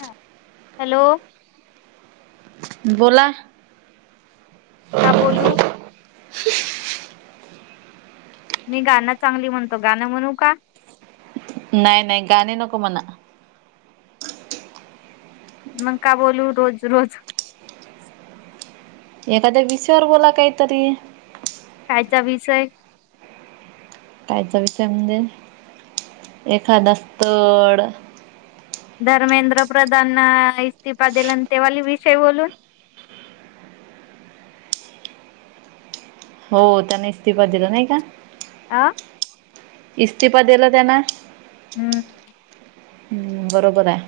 हा हॅलो. बोला. हा बोलू. मी गाणं चांगली म्हणती, गाणं म्हणू का? नाही नाही गाणी नको म्हणा. मग का बोलू रोज रोज? एखाद्या विषयवर बोला काहीतरी. कायचा विषय? कायचा विषय म्हणजे? एखादा स्थड धर्मेंद्र प्रधान इस्तिफा दिला आणि तेवाले विषय बोलू? हो त्याने इस्तिफा दिला नाही का. आं? इस्तीफा दिला त्यानं हम्म. हम्म बरोबर आहे.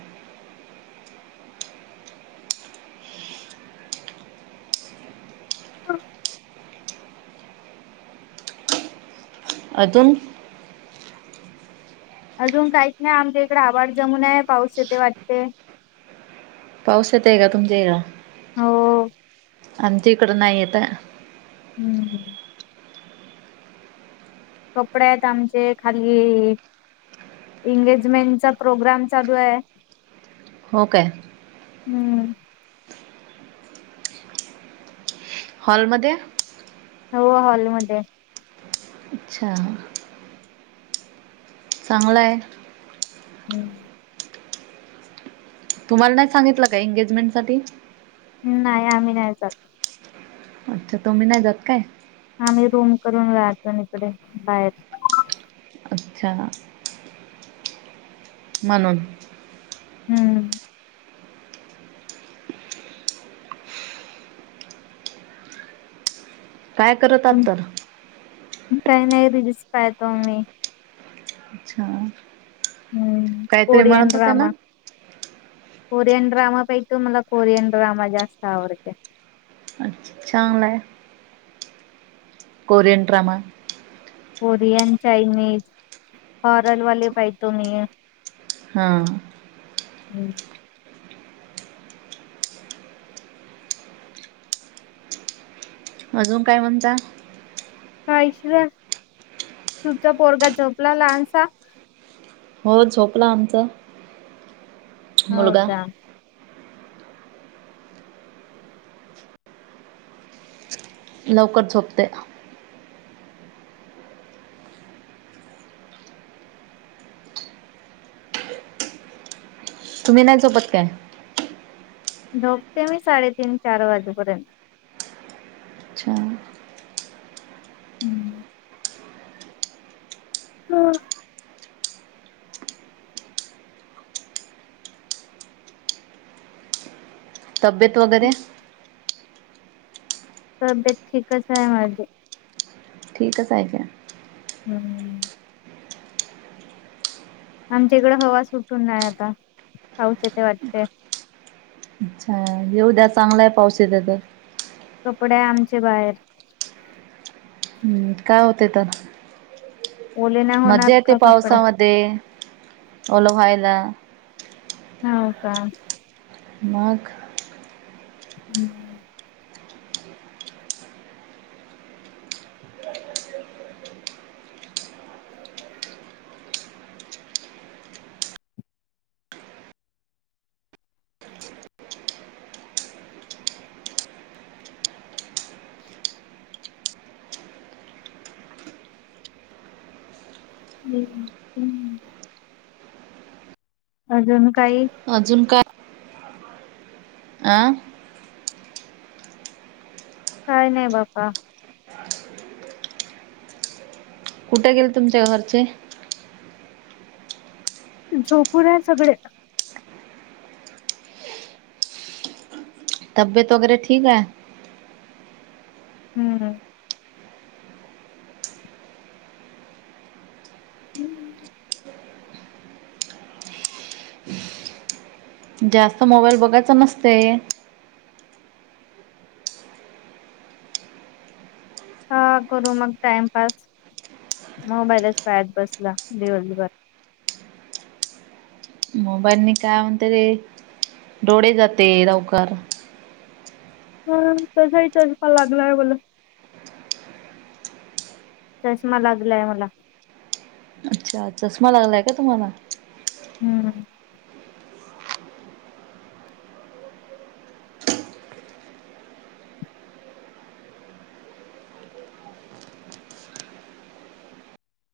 अजून? अजून काहीच नाही. आमच्या इकडे आभड जमून आहे पाऊस येते वाटते. पाऊस येतंय का तुमच्या इकडं? हो. आमच्या इकडं नाही येत. हम्म हम्म. कपडे आहेत आमचे खाली एंगेजमेंटचा प्रोग्राम चालू आहे. हो काय? हम्म. हॉलमध्ये? हो हॉलमध्ये आहे. अच्छा. चांगलं हाय. हम्म. तुम्हाला नाही सांगितलं का एंगेजमेंटसाठी नाही आम्ही नाही जात. अच्छा तुम्ही नाही जात काय? आाम्ही रूम करून राहतो इकडे बाहेर, अच्छा! म्हनून. हम्म हम्म काय करत आहात. काही नाही रिजिस पाहतो नाही. अच्छा! हा काहीतरी कोरियन म्हणत होते ना ड्रामा. कोरियन ड्रामा पाहितो, मला कोरियन ड्रामा जास्त आवडतो. छान आहे. Korean drama. Korean, Chinese, horror वाले बाई तुम्ही. हां बरल [inaudible] अजून काय म्हणताय. [inaudible] हो झोपला आमचा मुलगा. हो का लवकर झोपते. तुम्ही नाही झोपत का? झोपते मी साडेतीन चार वाजेपर्यंत, अच्छा! हम्म हम्म हा तब्येत वगैरे तब्येत ठीकच हाय माझी. ठीकच हाय ना. हम्म आमच्या इकडं हवा सुटून नाही आता पाऊस येते वाटते. अच्छा येऊद्या चांगलंय पावस येत तर. कपडे आमचे बाहेर. काय होते तर, ओले नाही होणार मज्जा येते का कपडे पावसामध्ये ओलं ह्वायला. हाव का मग हम्म हम् हम्म अजून काही. अजून काय. आं.. काय नाही बापा. कुठे गेल तुमच्या घरचे? झोपूनय सगळे जन. तबीयेत वगैरे ठीक आहे. हम्म. हम्म. जास्त मोबाईल बघायचा नसतेय. हा करू मग टाइमपास मोबाईलच पायात बसला दिवसभर. मोबाईलनी काय म्हणते डोळे जाते लवकर. हा तसाही चेष्मा लागलाय मला. चष्मा लागलाय मला. अच्छा चष्मा लागलाय का तुम्हाला. हम्म.